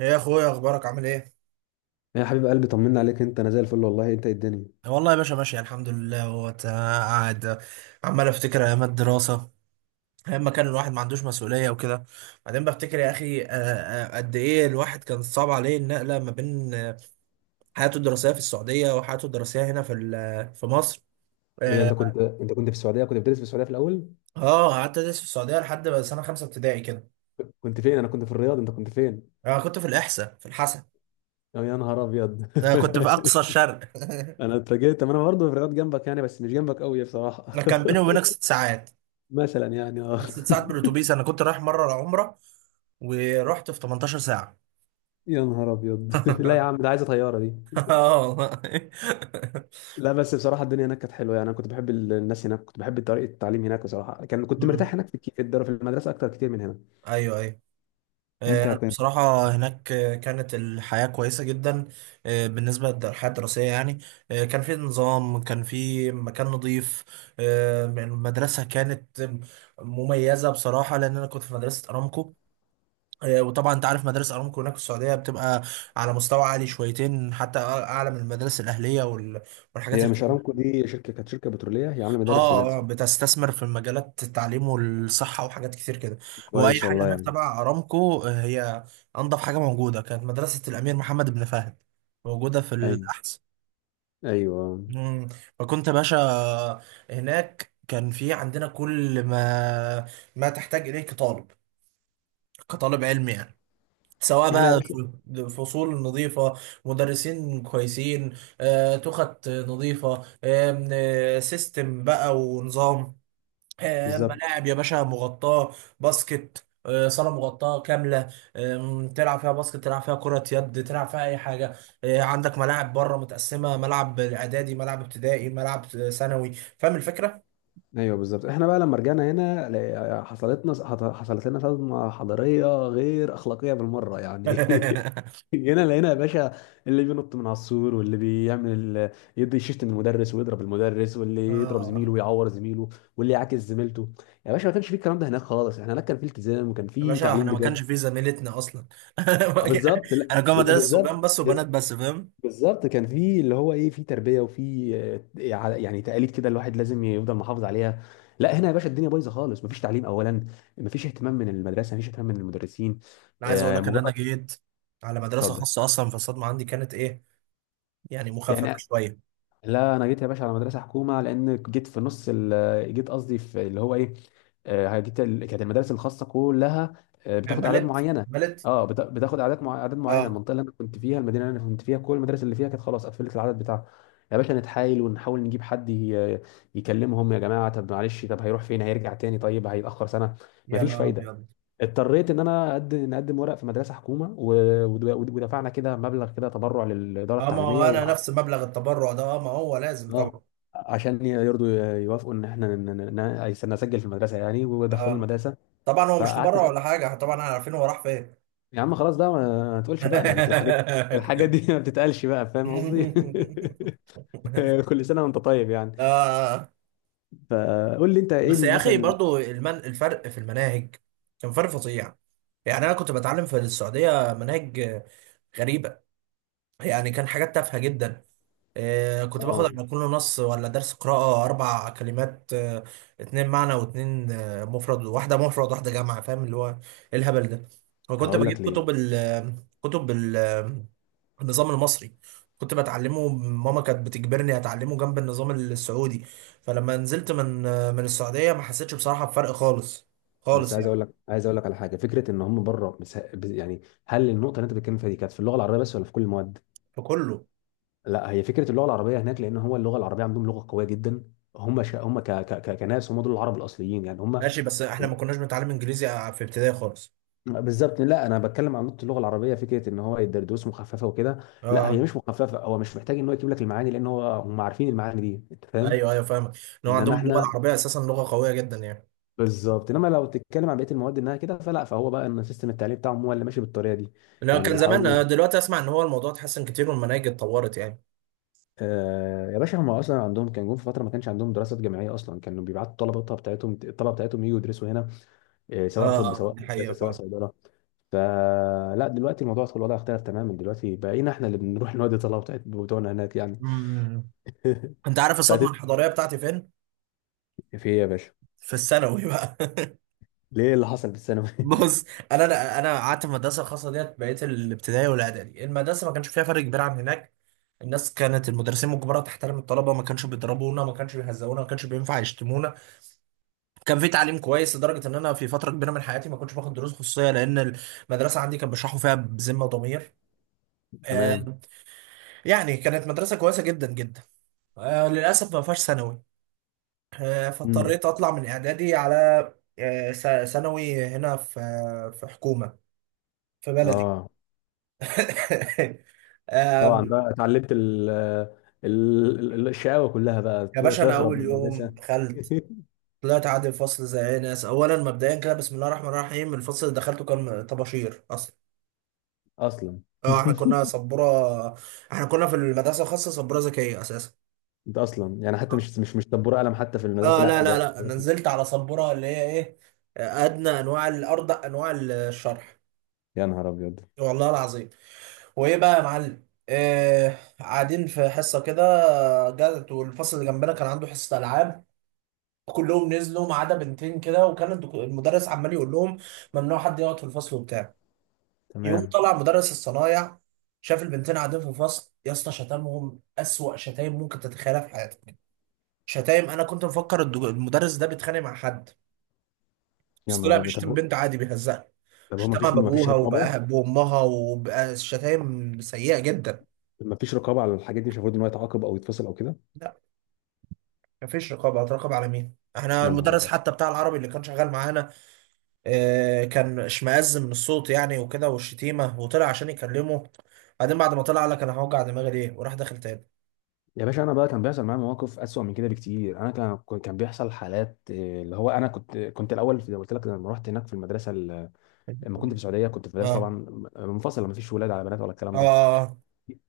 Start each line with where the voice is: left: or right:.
right: ايه يا اخويا، اخبارك؟ عامل ايه؟
left: يا حبيب قلبي، طمنا عليك. انت انا زي الفل والله. انت ايه الدنيا؟
right: والله يا باشا ماشي الحمد لله. هو قاعد عمال افتكر ايام الدراسه، ايام ما كان الواحد ما عندوش مسؤوليه وكده. بعدين بفتكر يا اخي قد ايه الواحد كان صعب عليه النقله ما بين حياته الدراسيه في السعوديه وحياته الدراسيه هنا في في مصر.
left: ايه ده؟ انت
right: اه.
left: كنت انت كنت في السعوديه، كنت بتدرس في السعوديه في الاول؟
right: قعدت ادرس في السعوديه لحد بقى سنه خمسه ابتدائي كده.
left: كنت فين؟ انا كنت في الرياض، انت كنت فين؟
right: انا كنت في الاحساء، في الحسن.
left: أو يا نهار ابيض!
right: انا كنت في اقصى الشرق.
left: انا اتفاجئت. طب انا برضه في الرياض جنبك يعني، بس مش جنبك قوي بصراحه.
right: انا كان بيني وبينك ست ساعات،
left: مثلا يعني
right: ست ساعات بالاتوبيس. انا كنت رايح مره عمره، ورحت في 18 ساعه.
left: يا نهار ابيض! لا يا عم، ده عايزه طياره دي.
right: اه والله.
left: لا بس بصراحه الدنيا هناك كانت حلوه يعني، انا كنت بحب الناس هناك، كنت بحب طريقه التعليم هناك بصراحه، كنت
right: مم.
left: مرتاح هناك في الك- في الدار- في المدرسه اكتر كتير من هنا.
right: ايوه ايوه.
left: انت
right: انا
left: كنت...
right: بصراحه هناك كانت الحياه كويسه جدا. بالنسبه للحياه الدراسيه يعني، كان في نظام، كان في مكان نظيف. المدرسه كانت مميزه بصراحه، لان انا كنت في مدرسه ارامكو. وطبعا انت عارف مدارس ارامكو هناك في السعوديه بتبقى على مستوى عالي شويتين، حتى اعلى من المدارس الاهليه والحاجات
left: هي
right: اللي.
left: مش ارامكو دي شركه، كانت شركه بتروليه هي عامله مدارس هناك
right: اه،
left: صح؟
right: بتستثمر في مجالات التعليم والصحه وحاجات كتير كده. واي
left: كويس
right: حاجه
left: والله
right: هناك
left: يعني.
right: تبع ارامكو هي انضف حاجه موجوده. كانت مدرسه الامير محمد بن فهد موجوده في
left: أيوة.
right: الاحسن.
left: ايوه.
right: مم. فكنت يا باشا هناك كان في عندنا كل ما تحتاج اليه كطالب، كطالب علمي يعني. سواء
left: احنا يا
right: بقى
left: باشا...
right: فصول نظيفة، مدرسين كويسين، تخت نظيفة، آم، آه، سيستم بقى ونظام،
left: بالظبط.
right: ملاعب يا باشا مغطاة، باسكت، صالة مغطاة كاملة، تلعب فيها باسكت، تلعب فيها كرة يد، تلعب فيها أي حاجة. عندك ملاعب بره متقسمة، ملعب إعدادي، ملعب ابتدائي، ملعب ثانوي. فاهم الفكرة؟
left: ايوه، بالظبط. احنا بقى لما رجعنا هنا حصلت لنا صدمه حضاريه غير اخلاقيه بالمره يعني. جينا لقينا يا باشا اللي بينط من على السور، واللي بيعمل يدي شيشت من المدرس ويضرب المدرس، واللي يضرب
right: آه
left: زميله ويعور زميله، واللي يعاكس زميلته. يا باشا، ما كانش في الكلام ده هناك خالص. احنا هناك كان في التزام، وكان
right: يا
left: في
right: باشا،
left: تعليم
right: احنا ما
left: بجد.
right: كانش في زميلتنا اصلا.
left: اه، بالظبط.
right: انا
left: لا
right: كان
left: لا،
right: مدرسه صبيان
left: بالظبط.
right: بس وبنات بس، فاهم.
left: بالظبط، كان في اللي هو ايه، في تربيه وفي يعني تقاليد كده الواحد لازم يفضل محافظ عليها. لا هنا يا باشا الدنيا بايظه خالص. مفيش تعليم اولا، مفيش اهتمام من المدرسه، مفيش اهتمام من المدرسين.
right: انا عايز اقول لك ان انا
left: مجرد...
right: جيت على مدرسه
left: اتفضل.
right: خاصه اصلا، فالصدمه عندي كانت ايه يعني، مخففه
left: يعني...
right: شويه.
left: لا انا جيت يا باشا على مدرسه حكومه، لان جيت في نص جيت قصدي في اللي هو ايه. كانت المدارس الخاصه كلها بتاخد اعداد
right: بلت
left: معينه.
right: بلت
left: اه، بتاخد اعداد اعداد معينه.
right: اه.
left: المنطقه اللي انا كنت فيها، المدينه اللي انا كنت فيها، كل المدارس اللي فيها كانت خلاص قفلت العدد بتاعها. يا باشا نتحايل ونحاول نجيب حد يكلمهم، يا جماعه طب معلش، طب هيروح فين؟ هيرجع تاني؟ طيب هيتاخر سنه.
right: يا
left: مفيش
right: نهار
left: فايده.
right: ابيض.
left: اضطريت ان انا نقدم ورق في مدرسه حكومه و... ود- ودفعنا كده مبلغ كده تبرع للاداره
right: اه، ما هو
left: التعليميه.
right: انا نفس مبلغ التبرع ده، اه ما هو لازم
left: اه،
right: طبعا.
left: عشان يرضوا يوافقوا ان احنا نسجل في المدرسه يعني، ودخلوا
right: اه.
left: المدرسه.
right: طبعا هو مش
left: فقعدت
right: تبرع ولا حاجه، احنا طبعا احنا عارفين هو راح فين.
left: يا عم خلاص بقى، ما تقولش بقى يعني الحاجات. الحاجات دي ما بتتقالش بقى، فاهم قصدي؟ كل سنه وانت طيب يعني.
right: اه.
left: فقول لي انت ايه
right: بس
left: اللي
right: يا اخي
left: مثلا...
right: برضو الفرق في المناهج كان فرق فظيع. يعني انا كنت بتعلم في السعوديه مناهج غريبه، يعني كان حاجات تافهه جدا. كنت باخد
left: اه.
right: على كل نص ولا درس قراءة أربع كلمات، اتنين معنى واتنين مفرد، واحدة مفرد واحدة جمع، فاهم اللي هو إيه الهبل ده. وكنت
left: هقول
right: بجيب
left: لك
right: كتب
left: ليه.
right: ال كتب ال آه، النظام المصري، كنت بتعلمه. ماما كانت بتجبرني أتعلمه جنب النظام السعودي، فلما نزلت من من السعودية ما حسيتش بصراحة بفرق خالص،
left: بس
right: خالص
left: عايز
right: يعني.
left: اقول لك عايز اقول لك على حاجه. فكره ان هم بره يعني، هل النقطه اللي انت بتتكلم فيها دي كانت في اللغه العربيه بس، ولا في كل المواد؟
right: في كله.
left: لا، هي فكره اللغه العربيه هناك، لان هو اللغه العربيه عندهم لغه قويه جدا. هم ش... هم ك... ك... ك... كناس، هم دول العرب الاصليين يعني، هم
right: ماشي، بس احنا ما
left: ال-
right: كناش بنتعلم انجليزي في ابتدائي خالص.
left: بالظبط. لا، انا بتكلم عن نقطه اللغه العربيه، فكره ان هو دروس مخففه وكده. لا هي
right: اه.
left: مش مخففه، هو مش محتاج ان هو يجيب لك المعاني، لان هو هم عارفين المعاني دي، انت فاهم.
right: ايوه ايوه، فاهمك. ان هو عندهم
left: انما
right: اللغه
left: احنا...
right: العربيه اساسا لغه قويه جدا يعني.
left: بالظبط. انما لو تتكلم عن بقيه المواد انها كده فلا، فهو بقى ان سيستم التعليم بتاعهم هو اللي ماشي بالطريقه دي.
right: لو
left: يعني
right: كان زمان
left: بيحاولوا.
right: دلوقتي اسمع ان هو الموضوع اتحسن كتير والمناهج اتطورت يعني.
left: آه يا باشا، هم اصلا عندهم كان جم في فتره ما كانش عندهم دراسات جامعيه اصلا، كانوا بيبعتوا الطلبه بتاعتهم يجوا يدرسوا هنا. إيه،
right: اه،
left: سواء طب، سواء
right: دي حقيقه
left: هندسه، سواء
right: فعلا.
left: صيدله. فلا دلوقتي الموضوع في الوضع اختلف تماما، دلوقتي بقينا احنا اللي بنروح نودي طلبه بتوعنا هناك يعني.
right: أمم. انت عارف الصدمه
left: فهتبقى...
right: الحضاريه بتاعتي فين؟
left: ايه؟ في ايه يا باشا؟
right: في الثانوي بقى.
left: ليه اللي حصل في الثانوي؟
right: بص، انا قعدت في المدرسه الخاصه ديت بقيت الابتدائي والاعدادي. المدرسه ما كانش فيها فرق كبير عن هناك. الناس كانت، المدرسين مجبره تحترم الطلبه، ما كانش بيضربونا، ما كانش بيهزقونا، ما كانش بينفع يشتمونا. كان في تعليم كويس لدرجه ان انا في فتره كبيره من حياتي ما كنتش باخد دروس خصوصيه، لان المدرسه عندي كان بيشرحوا فيها بذمه وضمير. آه،
left: تمام.
right: يعني كانت مدرسه كويسه جدا جدا. للاسف ما فيهاش ثانوي،
left: امم.
right: فاضطريت اطلع من اعدادي على ثانوي هنا في في حكومه، في بلدي.
left: اه، طبعا
right: آم،
left: بقى اتعلمت ال... الشقاوه كلها بقى.
right: يا باشا انا
left: تهرب
right: اول
left: من
right: يوم
left: المدرسه.
right: دخلت، طلعت عادي الفصل زي اي ناس. اولا مبدئيا كده، بسم الله الرحمن الرحيم، الفصل اللي دخلته كان طباشير اصلا.
left: اصلا.
right: اه، احنا كنا سبوره، احنا كنا في المدرسه الخاصه سبوره ذكيه اساسا.
left: انت اصلا يعني حتى مش طبور قلم حتى في المدرسه
right: اه
left: لا
right: لا لا
left: جاب.
right: لا، انا نزلت على سبوره اللي هي ايه، ادنى انواع الارض، انواع الشرح.
left: يا نهار ابيض!
right: والله العظيم. وايه بقى يا معلم، قاعدين في حصه كده، جت والفصل اللي جنبنا كان عنده حصه العاب، كلهم نزلوا ما عدا بنتين كده، وكان المدرس عمال يقول لهم ممنوع حد يقعد في الفصل وبتاع. يقوم
left: تمام.
right: طلع مدرس الصنايع، شاف البنتين قاعدين في فصل، يا اسطى شتمهم اسوأ شتايم ممكن تتخيلها في حياتك. شتايم انا كنت مفكر المدرس ده بيتخانق مع حد،
left: يا
right: بس طلع
left: نهار ابيض!
right: بيشتم بنت عادي، بيهزقها.
left: طب هو ما
right: شتمها
left: فيش ما فيش
right: بابوها
left: رقابه؟
right: بامها وبقى شتايم سيئة جدا.
left: ما فيش رقابه على الحاجات دي؟ مش المفروض ان هو يتعاقب او يتفصل او كده؟
right: لا مفيش رقابة. هتراقب على مين؟ احنا
left: يا نهار
right: المدرس
left: ابيض!
right: حتى بتاع العربي اللي كان شغال معانا، اه كان اشمئز من الصوت يعني وكده والشتيمة، وطلع عشان يكلمه. بعدين بعد ما طلع قال لك انا هوجع دماغي ليه، وراح داخل تاني.
left: يا باشا انا بقى كان بيحصل معايا مواقف اسوأ من كده بكتير. انا كان بيحصل حالات إيه، اللي هو انا كنت الاول زي ما قلت لك لما رحت هناك في المدرسه لما كنت في السعوديه كنت في مدرسه
right: اه
left: طبعا منفصله، ما فيش ولاد على بنات ولا الكلام ده.
right: اه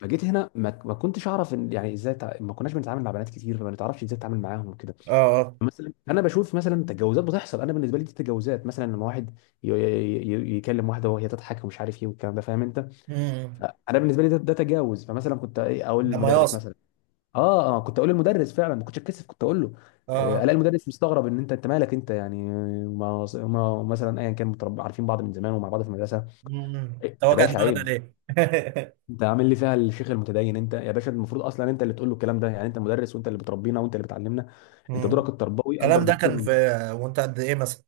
left: فجيت هنا ما كنتش اعرف يعني ازاي ما كناش بنتعامل مع بنات كتير، فما نتعرفش ازاي نتعامل معاهم وكده.
right: اه.
left: مثلا انا بشوف مثلا تجاوزات بتحصل. انا بالنسبه لي دي تجاوزات مثلا لما واحد يكلم واحده وهي تضحك ومش عارف ايه والكلام ده، فاهم انت؟
right: امم.
left: انا بالنسبه لي ده تجاوز. فمثلا كنت إيه اقول
right: ده
left: للمدرس
right: مياصة.
left: مثلا. اه اه، كنت اقول للمدرس فعلا، ما كنتش اتكسف كنت اقول له.
right: اه.
left: الاقي المدرس مستغرب ان انت مالك انت يعني، ما مثلا ايا كان متربى، عارفين بعض من زمان ومع بعض في المدرسه.
right: امم،
left: إيه يا
right: توجع
left: باشا،
right: دماغنا
left: عيب.
right: ليه.
left: انت عامل لي فيها الشيخ المتدين؟ انت يا باشا المفروض اصلا انت اللي تقول له الكلام ده، يعني انت مدرس، وانت اللي بتربينا، وانت اللي بتعلمنا. انت
right: امم.
left: دورك التربوي اكبر
right: الكلام ده
left: بكتير.
right: كان في. وانت قد ايه مثلا؟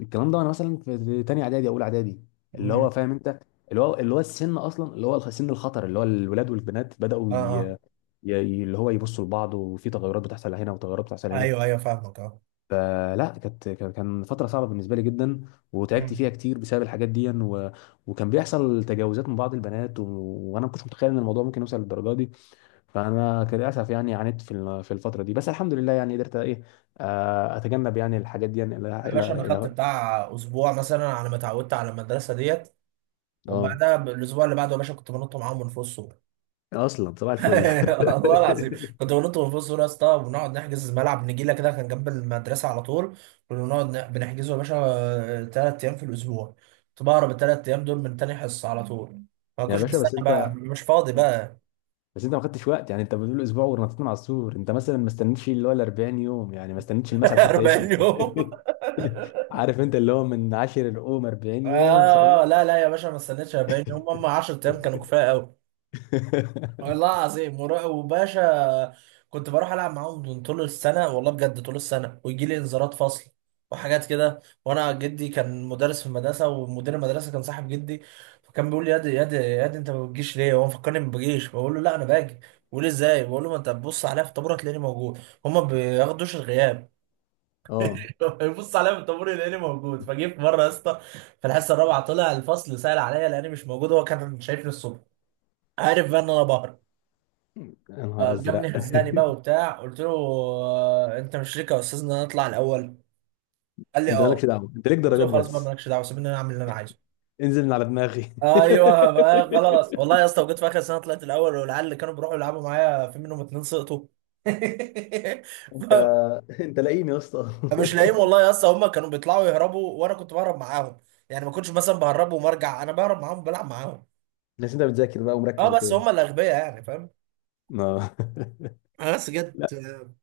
left: الكلام ده وانا مثلا في تانية اعدادي، اولى اعدادي، اللي
right: امم.
left: هو فاهم انت؟ اللي هو السن اصلا، اللي هو سن الخطر، اللي هو الولاد والبنات
right: اه
left: بداوا
right: اه،
left: ي- اللي هو يبصوا لبعض، وفي تغيرات بتحصل هنا، وتغيرات بتحصل هنا.
right: ايوه ايوه فاهمك، اه.
left: فلا كانت كان كان فتره صعبه بالنسبه لي جدا. وتعبت
right: امم.
left: فيها كتير بسبب الحاجات دي و... وكان بيحصل تجاوزات من بعض البنات و... وانا ما كنتش متخيل ان الموضوع ممكن يوصل للدرجه دي. فانا كان للاسف يعني عانيت في في الفتره دي، بس الحمد لله يعني قدرت ايه، اتجنب يعني الحاجات دي يعني. الى...
right: يا باشا انا خدت
left: إلى...
right: بتاع اسبوع مثلا على ما اتعودت على المدرسه ديت،
left: اه،
right: وبعدها الاسبوع اللي بعده يا باشا كنت بنط معاهم من فوق السور.
left: اصلا صباح الفل.
right: والله العظيم كنت بنط من فوق السور يا اسطى، وبنقعد نحجز ملعب نجيله كده كان جنب المدرسه على طول. كنا بنقعد بنحجزه يا باشا ثلاث ايام في الاسبوع. كنت بهرب الثلاث ايام دول من تاني حصه على طول، ما
left: يا
right: كنتش
left: باشا
right: بستنى
left: بس
right: بقى،
left: انت...
right: مش فاضي بقى.
left: بس انت ما خدتش وقت يعني، انت بتقول اسبوع ورنطتنا على السور. انت مثلا ما استنيتش اللي هو ال 40 يوم، يعني ما استنيتش المثل حتى
right: 40
left: يكمل.
right: يوم؟
left: عارف انت اللي هو من عاشر القوم 40 يوم صار
right: آه لا لا يا باشا ما استنيتش 40 يوم، هم 10 ايام كانوا كفايه قوي. والله العظيم، وباشا كنت بروح العب معاهم من طول السنه، والله بجد طول السنه، ويجي لي انذارات فصل وحاجات كده. وانا جدي كان مدرس في المدرسه، ومدير المدرسه كان صاحب جدي، فكان بيقول لي يا دي يا دي يا دي انت ما بتجيش ليه. هو مفكرني ما بجيش، بقول له لا انا باجي. بيقول لي ازاي، بقول له ما انت بتبص عليا في الطابور هتلاقيني موجود. هما ما بياخدوش الغياب.
left: اه.
right: يبص عليا في الطابور يلاقيني موجود. فجه في مره يا اسطى في الحصه الرابعه طلع الفصل، سال عليا، لاني مش موجود. هو كان شايفني الصبح، عارف بقى ان انا بهرب،
left: يا نهار ازرق!
right: فجابني هزاني بقى وبتاع. قلت له انت مش ليك يا استاذ ان انا اطلع الاول. قال لي
left: انت
right: اه.
left: مالكش دعوه، انت ليك
right: قلت له
left: درجات
right: خلاص بقى
left: بس.
right: مالكش دعوه، سيبني انا اعمل اللي انا عايزه.
left: انزل من على دماغي.
right: ايوه بقى، خلاص. والله يا اسطى، وجيت في اخر سنه طلعت الاول، والعيال اللي كانوا بيروحوا يلعبوا معايا في منهم اتنين سقطوا.
left: انت
right: ف-
left: انت لاقيني يا اسطى؟
right: مش لاقيهم، والله يا اسطى هم كانوا بيطلعوا يهربوا وانا كنت بهرب معاهم، يعني ما كنتش مثلا بهرب ومرجع، انا بهرب معاهم، بلعب معاهم.
left: بس انت بتذاكر بقى ومركز
right: اه، بس
left: وكده.
right: هم الاغبياء يعني، فاهم.
left: اه.
right: آه، بس جت آه،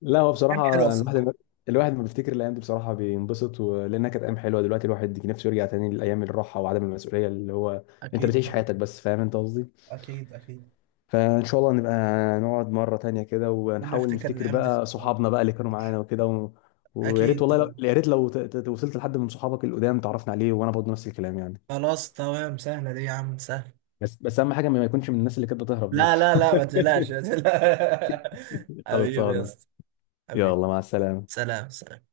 left: لا، هو
right: ايام حلوه
left: بصراحة
right: الصراحه.
left: الواحد لما بيفتكر الأيام دي بصراحة بينبسط و... لأنها كانت أيام حلوة. دلوقتي الواحد نفسه يرجع تاني لأيام الراحة وعدم المسؤولية، اللي هو أنت
right: اكيد
left: بتعيش
right: طبعا.
left: حياتك بس، فاهم أنت قصدي؟
right: اكيد اكيد.
left: فإن شاء الله نبقى نقعد مرة تانية كده،
right: كنا
left: ونحاول
right: نفتكر
left: نفتكر
right: الايام دي.
left: بقى صحابنا بقى اللي كانوا معانا وكده و... ويا ريت
right: اكيد
left: والله لو...
right: طبعا.
left: يا ريت لو وصلت لحد من صحابك القدام تعرفنا عليه، وأنا برضه نفس الكلام يعني.
right: خلاص تمام، سهله دي يا عم، سهله.
left: بس أهم حاجة ما يكونش من الناس اللي كانت بتهرب دول.
right: لا لا لا، ما تقلقش ما تقلقش. حبيبي يا
left: خلصانة.
right: اسطى. حبيبي.
left: يلا مع السلامة.
right: سلام سلام.